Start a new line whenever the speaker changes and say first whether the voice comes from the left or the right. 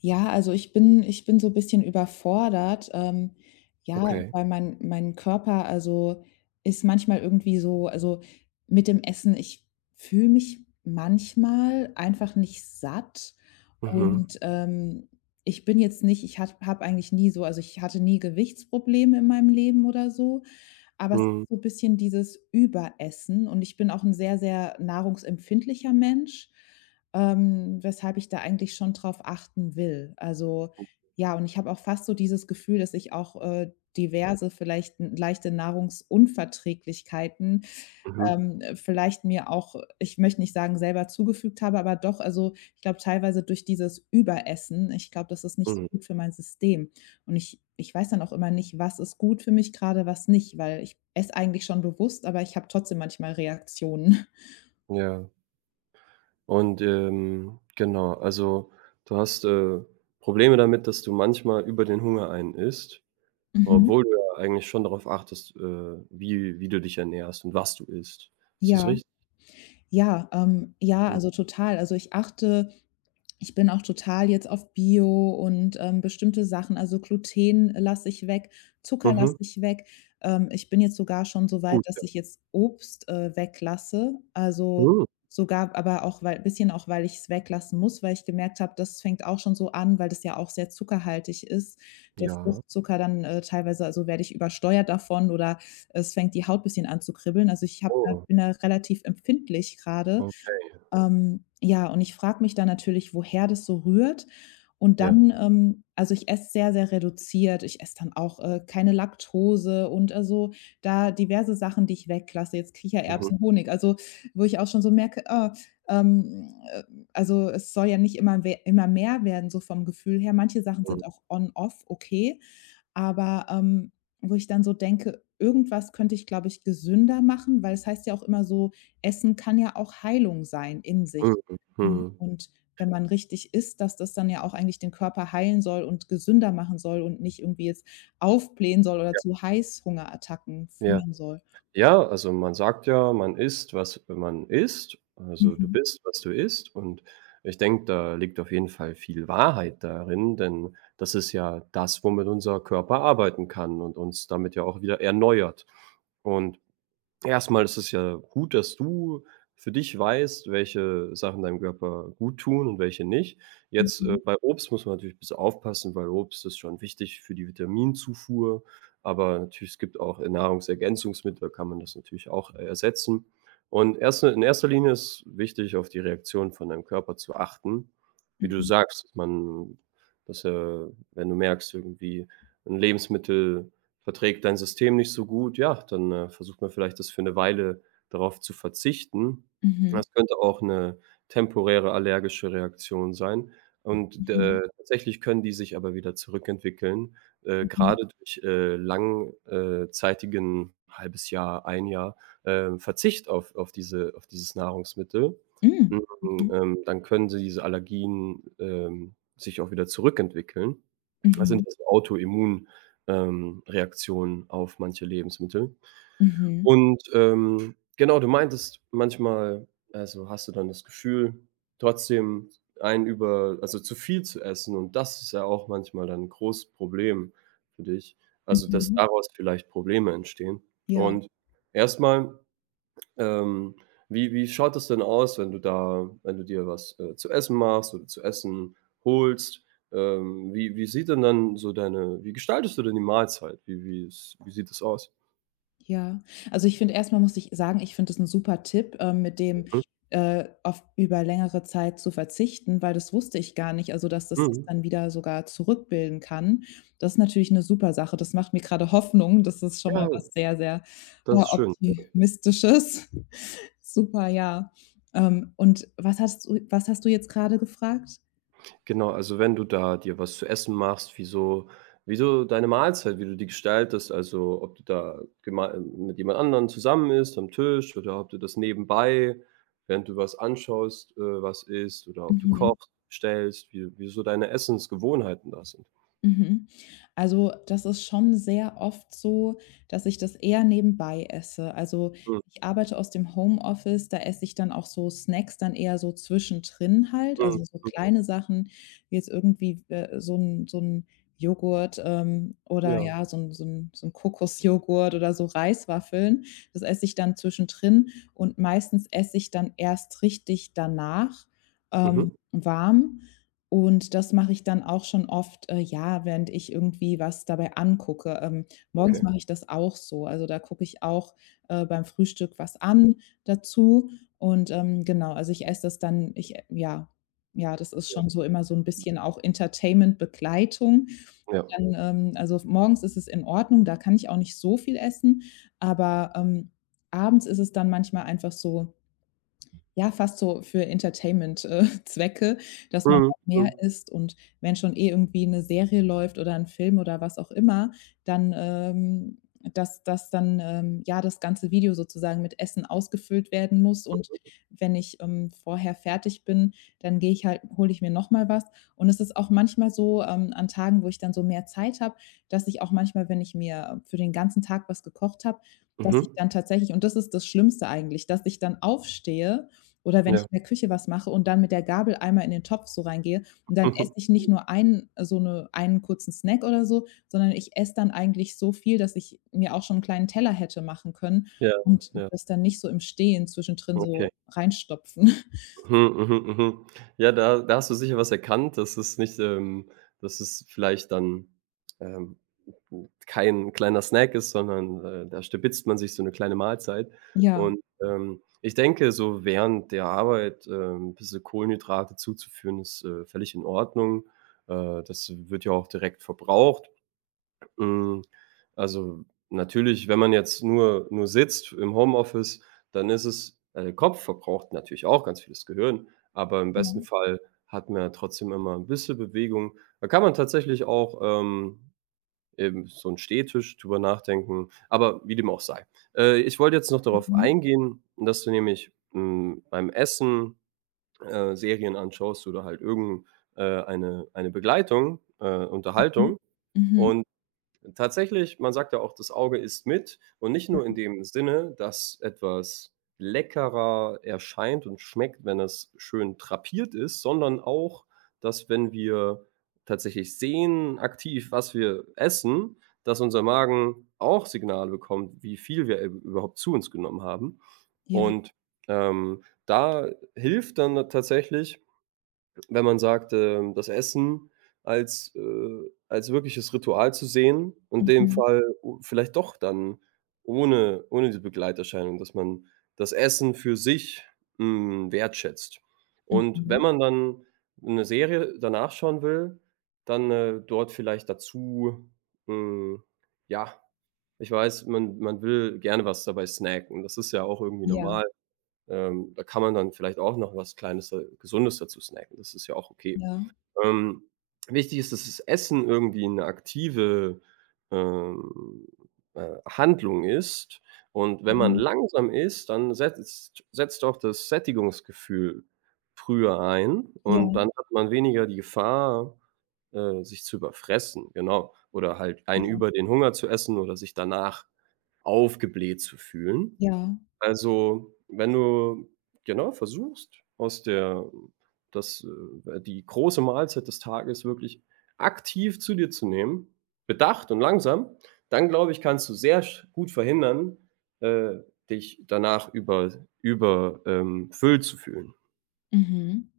left: Ja, also ich bin so 'n bisschen überfordert, ja,
right: Okay.
left: weil mein Körper, also, ist manchmal irgendwie so, also, mit dem Essen, ich fühle mich manchmal einfach nicht satt
right: Mhm.
left: und, ich bin jetzt nicht, ich hat habe hab hab eigentlich nie so, also, ich hatte nie Gewichtsprobleme in meinem Leben oder so. Aber es ist
right: Mhm.
left: so 'n bisschen dieses Überessen, und ich bin auch ein sehr, sehr nahrungsempfindlicher Mensch, weshalb ich da eigentlich schon drauf achten will. Also, ja, und ich habe auch fast so dieses Gefühl, dass ich auch, diverse, vielleicht n leichte Nahrungsunverträglichkeiten,
right: Mhm.
left: vielleicht mir auch, ich möchte nicht sagen, selber zugefügt habe, aber doch, also, ich glaube, teilweise durch dieses Überessen, ich glaube, das ist nicht so
right: Mhm.
left: gut für mein System. Und ich weiß dann auch immer nicht, was ist gut für mich gerade, was nicht, weil ich esse eigentlich schon bewusst, aber ich habe trotzdem manchmal Reaktionen.
right: Ja. Und, genau, also, du hast, Probleme damit, dass du manchmal über den Hunger einen isst,
left: Mhm.
right: obwohl du ja eigentlich schon darauf achtest, wie du dich ernährst und was du isst. Ist das
left: Ja,
right: richtig?
left: ja, ja,
right: Mhm.
left: also total. Also, ich achte. Ich bin auch total jetzt auf Bio und, bestimmte Sachen, also Gluten lasse ich weg, Zucker lasse
right: Mhm.
left: ich weg. Ich bin jetzt sogar schon so weit,
right: Gut, ja.
left: dass ich jetzt Obst, weglasse. Also,
right: Mhm.
left: sogar, aber auch weil bisschen auch, weil ich es weglassen muss, weil ich gemerkt habe, das fängt auch schon so an, weil das ja auch sehr zuckerhaltig ist. Der
right: Ja.
left: Fruchtzucker dann, teilweise, also werde ich übersteuert davon, oder es fängt die Haut bisschen an zu kribbeln. Also, ich habe da,
right: Oh,
left: bin da relativ empfindlich gerade.
right: okay.
left: Ja, und ich frage mich dann natürlich, woher das so rührt. Und
right: Ja.
left: dann, also, ich esse sehr, sehr reduziert. Ich esse dann auch, keine Laktose und, also, da diverse Sachen, die ich weglasse, jetzt
right: Mhm.
left: Kichererbsen, Honig, also, wo ich auch schon so merke, ah, ähm, äh, also, es soll ja nicht immer we immer mehr werden, so vom Gefühl her. Manche Sachen
right: Mhm.
left: sind auch on off okay. Aber, wo ich dann so denke: „Irgendwas könnte ich, glaube ich, gesünder machen“, weil es heißt ja auch immer so, Essen kann ja auch Heilung sein in
right: Mhm.
left: sich. Hm,
right: Mhm.
left: und wenn man richtig isst, dass das dann ja auch eigentlich den Körper heilen soll und gesünder machen soll und nicht irgendwie jetzt aufblähen soll oder
right: Ja.
left: zu Heißhungerattacken
right: Ja.
left: führen soll.
right: Ja, also man sagt ja, man isst, was man isst. Also du
left: Mhm,
right: bist, was du isst. Und ich denke, da liegt auf jeden Fall viel Wahrheit darin, denn das ist ja das, womit unser Körper arbeiten kann und uns damit ja auch wieder erneuert. Und erstmal ist es ja gut, dass du für dich weißt, welche Sachen deinem Körper gut tun und welche nicht. Jetzt,
left: mhm,
right: bei Obst muss man natürlich ein bisschen aufpassen, weil Obst ist schon wichtig für die Vitaminzufuhr, aber natürlich es gibt auch, Nahrungsergänzungsmittel, da kann man das natürlich auch, ersetzen. Und erst in erster Linie ist wichtig, auf die Reaktion von deinem Körper zu achten. Wie du
left: mhm,
right: sagst, man dass, wenn du merkst, irgendwie ein Lebensmittel verträgt dein System nicht so gut, ja, dann, versucht man vielleicht, das für eine Weile darauf zu verzichten.
left: mhm,
right: Das könnte auch eine temporäre allergische Reaktion sein und,
left: mhm,
right: tatsächlich können die sich aber wieder zurückentwickeln,
left: mhm.
right: grade durch, lang Jahr, ein Jahr, Verzicht auf diese auf dieses Nahrungsmittel. Hm,
left: Hm, mhm,
right: Dann können sie diese Allergien, sich auch wieder zurückentwickeln. Das sind
left: mhm,
right: also Autoimmun Reaktion auf manche Lebensmittel.
left: mhm,
right: Und, genau, du meintest manchmal, also, hast du dann das Gefühl, trotzdem ein über also, zu viel zu essen und das ist ja auch manchmal dann ein großes Problem für dich.
left: mhm,
right: Also, dass
left: mhm.
right: daraus vielleicht Probleme entstehen
left: Ja.
right: und erstmal ähm, wie schaut es denn aus, wenn du da wenn du dir was, zu essen machst oder zu essen holst? Wie sieht denn dann so deine wie gestaltest du denn die Mahlzeit? Wie sieht es aus?
left: Ja, also, ich finde erstmal, muss ich sagen, ich finde das ein super Tipp, mit dem,
right: Mhm,
left: auf über längere Zeit zu verzichten, weil das wusste ich gar nicht, also, dass das das
right: mhm.
left: dann wieder sogar zurückbilden kann. Das ist natürlich eine super Sache. Das macht mir gerade Hoffnung. Das ist schon
right: Ja,
left: mal was sehr, sehr,
right: das ist schön.
left: Optimistisches. Super, ja. Und was hast du jetzt gerade gefragt?
right: Genau, also wenn du da dir was zu essen machst, wie so deine Mahlzeit wie du die gestaltest, also ob du da gemei mit jemand anderen zusammen isst am Tisch oder ob du das nebenbei, während du was anschaust, was isst oder ob du
left: Mhm.
right: kochst, stellst, wie so deine Essensgewohnheiten da sind.
left: Mhm. Also, das ist schon sehr oft so, dass ich das eher nebenbei esse. Also,
right: Mhm,
left: ich arbeite aus dem Homeoffice, da esse ich dann auch so Snacks dann eher so zwischendrin halt,
right: mhm,
left: also so
right: mhm,
left: kleine Sachen, wie jetzt irgendwie so ein Joghurt, oder
right: ja.
left: ja, so 'n Kokosjoghurt oder so Reiswaffeln. Das esse ich dann zwischendrin, und meistens esse ich dann erst richtig danach,
right: Mhm,
left: warm. Und das mache ich dann auch schon oft, ja, während ich irgendwie was dabei angucke. Morgens
right: okay.
left: mache ich das auch so. Also, da gucke ich auch, beim Frühstück was an dazu, und, genau, also, ich esse das dann, ich, ja, ja, das ist
right: Ja,
left: schon so immer so ein bisschen auch Entertainment-Begleitung.
right: ja.
left: Dann, also, morgens ist es in Ordnung, da kann ich auch nicht so viel essen, aber, abends ist es dann manchmal einfach so, ja, fast so für Entertainment, Zwecke, dass man
right: Mhm,
left: auch mehr
right: mhm,
left: isst, und wenn schon eh irgendwie 'ne Serie läuft oder 'n Film oder was auch immer, dann, dass dann, ja, das ganze Video sozusagen mit Essen ausgefüllt werden muss, und wenn ich, vorher fertig bin, dann gehe ich halt hole ich mir noch mal was, und es ist auch manchmal so, an Tagen, wo ich dann so mehr Zeit habe, dass ich auch manchmal, wenn ich mir für den ganzen Tag was gekocht habe, dass ich
right: mhm.
left: dann tatsächlich, und das ist das Schlimmste eigentlich, dass ich dann aufstehe oder wenn
right: Ja.
left: ich in der Küche was mache und dann mit der Gabel einmal in den Topf so reingehe, und dann esse ich nicht nur einen, so 'ne, einen kurzen Snack oder so, sondern ich esse dann eigentlich so viel, dass ich mir auch schon 'n kleinen Teller hätte machen können,
right: Ja,
left: und
right: ja,
left: das dann nicht so im Stehen zwischendrin
right: okay.
left: so reinstopfen.
right: Mhm, mhm, mhm. Ja, da da hast du sicher was erkannt, dass es nicht dass es vielleicht dann, ähm, kein kleiner Snack ist, sondern, da stibitzt man sich so eine kleine Mahlzeit.
left: Ja,
right: Und, ich denke, so während der Arbeit, bisschen Kohlenhydrate zuzuführen, ist, völlig in Ordnung. Das wird ja auch direkt verbraucht. Hm, also natürlich, wenn man jetzt nur sitzt im Homeoffice, dann ist es der Kopf verbraucht natürlich auch ganz vieles Gehirn, aber im
left: ja.
right: besten Fall hat man ja trotzdem immer ein bisschen Bewegung. Da kann man tatsächlich auch, eben so einen Stehtisch drüber nachdenken, aber wie dem auch sei. Ich wollte jetzt noch darauf
left: Mhm,
right: eingehen, dass du nämlich, beim Essen, Serien anschaust oder halt irgendeine eine Begleitung,
left: mhm.
right: Unterhaltung
left: Mhm.
right: und tatsächlich, man sagt ja auch, das Auge isst mit und nicht nur in dem Sinne, dass etwas leckerer erscheint und schmeckt, wenn es schön drapiert ist, sondern auch, dass wenn wir tatsächlich sehen aktiv, was wir essen, dass unser Magen auch Signale bekommt, wie viel wir überhaupt zu uns genommen haben.
left: Ja, ja.
right: Und da hilft dann tatsächlich wenn man sagt, das Essen als, als wirkliches Ritual zu sehen, in dem
left: Mhm,
right: Fall o vielleicht doch dann ohne diese Begleiterscheinung, dass man das Essen für sich, wertschätzt. Und wenn
left: mhm.
right: man dann eine Serie danach schauen will, dann, dort vielleicht dazu hm, ja, ich weiß, man will gerne was dabei snacken. Das ist ja auch irgendwie
left: Ja,
right: normal. Da kann man dann vielleicht auch noch was Kleines, Gesundes dazu snacken. Das ist ja auch okay.
left: ja.
right: Ähm, Wichtig ist, dass das Essen irgendwie eine aktive, ähm, Handlung ist. Und wenn man
left: Mhm.
right: langsam isst, dann setzt auch das Sättigungsgefühl früher ein
left: Ja,
right: und dann hat man weniger die Gefahr, sich zu überfressen, genau. Oder halt einen
left: ja,
right: über den Hunger zu essen oder sich danach aufgebläht zu fühlen.
left: ja.
right: Also, wenn du, genau, versuchst, aus der das die große Mahlzeit des Tages wirklich aktiv zu dir zu nehmen, bedacht und langsam, dann glaube ich, kannst du sehr sch gut verhindern, äh, dich danach über füllt zu fühlen.
left: Mhm.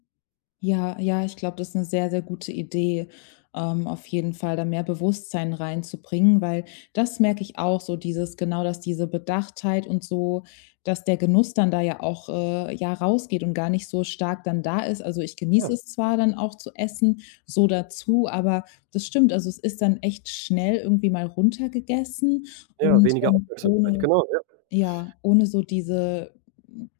left: Ja, ja, ich glaube, das ist eine sehr, sehr gute Idee, auf jeden Fall da mehr Bewusstsein reinzubringen, weil das merke ich auch so, dieses, genau, dass diese Bedachtheit und so, dass der Genuss dann da ja auch, ja, rausgeht und gar nicht so stark dann da ist. Also, ich
right: Ja,
left: genieße es zwar dann auch zu essen, so dazu, aber das stimmt. Also, es ist dann echt schnell irgendwie mal runtergegessen
right: ja,
left: und,
right: weniger Aufmerksamkeit,
left: ohne,
right: genau, ja.
left: ja, ohne so diese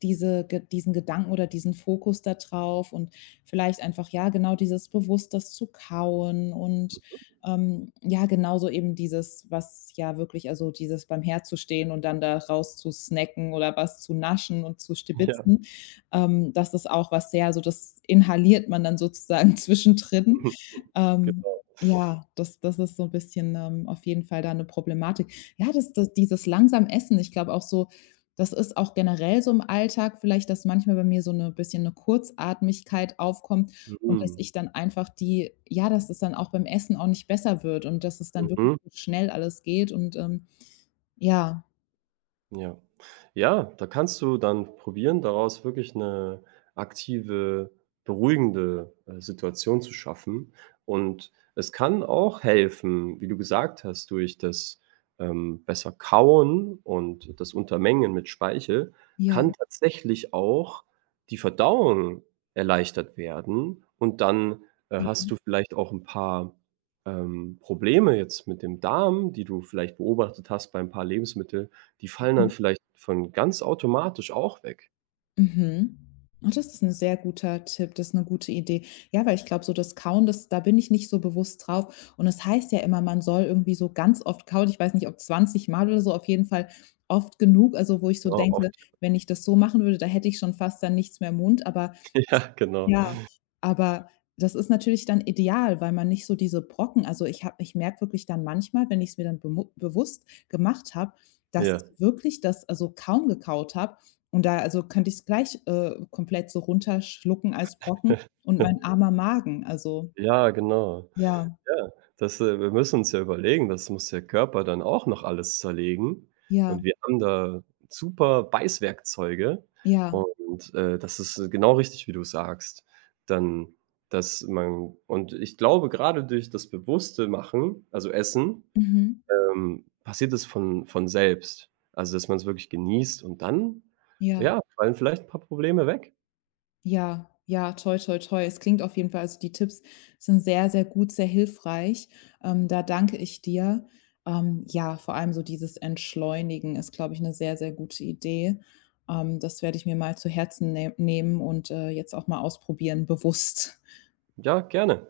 left: diese Ge diesen Gedanken oder diesen Fokus da drauf, und vielleicht einfach, ja, genau dieses bewusst das zu kauen und, ja, genauso eben dieses, was ja wirklich, also dieses beim Herd zu stehen und dann da raus zu snacken oder was zu naschen und zu
right: Ja,
left: stibitzen, das ist auch was sehr, so das inhaliert man dann sozusagen zwischendrin. Ähm,
right: genau.
left: ja, das das ist so ein bisschen, auf jeden Fall da eine Problematik. Ja, das das dieses langsam Essen, ich glaube auch so, das ist auch generell so im Alltag vielleicht, dass manchmal bei mir so 'ne bisschen eine Kurzatmigkeit aufkommt und dass
right: Mhm,
left: ich dann einfach die, ja, dass es dann auch beim Essen auch nicht besser wird und dass es dann wirklich
right: mhm.
left: so schnell alles geht und, ja,
right: Ja. Ja, da kannst du dann probieren, daraus wirklich eine aktive, beruhigende, Situation zu schaffen. Und es kann auch helfen, wie du gesagt hast, durch das, besser Kauen und das Untermengen mit Speichel
left: ja,
right: kann tatsächlich auch die Verdauung erleichtert werden. Und dann, hast
left: ja.
right: du vielleicht auch ein paar, Probleme jetzt mit dem Darm, die du vielleicht beobachtet hast bei ein paar Lebensmittel, die fallen dann vielleicht von ganz automatisch auch weg.
left: Mhm. Ah, das ist ein sehr guter Tipp, das ist eine gute Idee. Ja, weil ich glaube, so das Kauen, das, da bin ich nicht so bewusst drauf. Und es heißt ja immer, man soll irgendwie so ganz oft kauen. Ich weiß nicht, ob 20 Mal oder so, auf jeden Fall oft genug. Also, wo ich so
right: Ja,
left: denke,
right: oft.
left: wenn ich das so machen würde, da hätte ich schon fast dann nichts mehr im Mund, aber
right: Ja,
left: das,
right: genau.
left: ja, aber das ist natürlich dann ideal, weil man nicht so diese Brocken, also, ich habe, ich merke wirklich dann manchmal, wenn ich es mir dann bemu bewusst gemacht habe, dass ich
right: Ja.
left: wirklich das also kaum gekaut habe und da, also, könnte ich's gleich, komplett so runterschlucken als Brocken, und mein armer Magen, also,
right: Ja, genau.
left: ja,
right: Ja, das, wir müssen uns ja überlegen, das muss der Körper dann auch noch alles zerlegen und
left: ja,
right: wir haben da super Beißwerkzeuge
left: ja,
right: und, das ist genau richtig, wie du sagst. Dann dass man und ich glaube, gerade durch das bewusste Machen, also Essen,
left: mhm,
right: passiert es von selbst. Also, dass man es wirklich genießt und dann,
left: ja,
right: ja, fallen vielleicht ein paar Probleme weg.
left: ja, ja, toi, toi, toi. Es klingt auf jeden Fall, also, die Tipps sind sehr, sehr gut, sehr hilfreich. Da danke ich dir. Ja, vor allem so dieses Entschleunigen ist, glaube ich, 'ne sehr, sehr gute Idee. Das werde ich mir mal zu Herzen nehmen und, jetzt auch mal ausprobieren, bewusst.
right: Ja, gerne.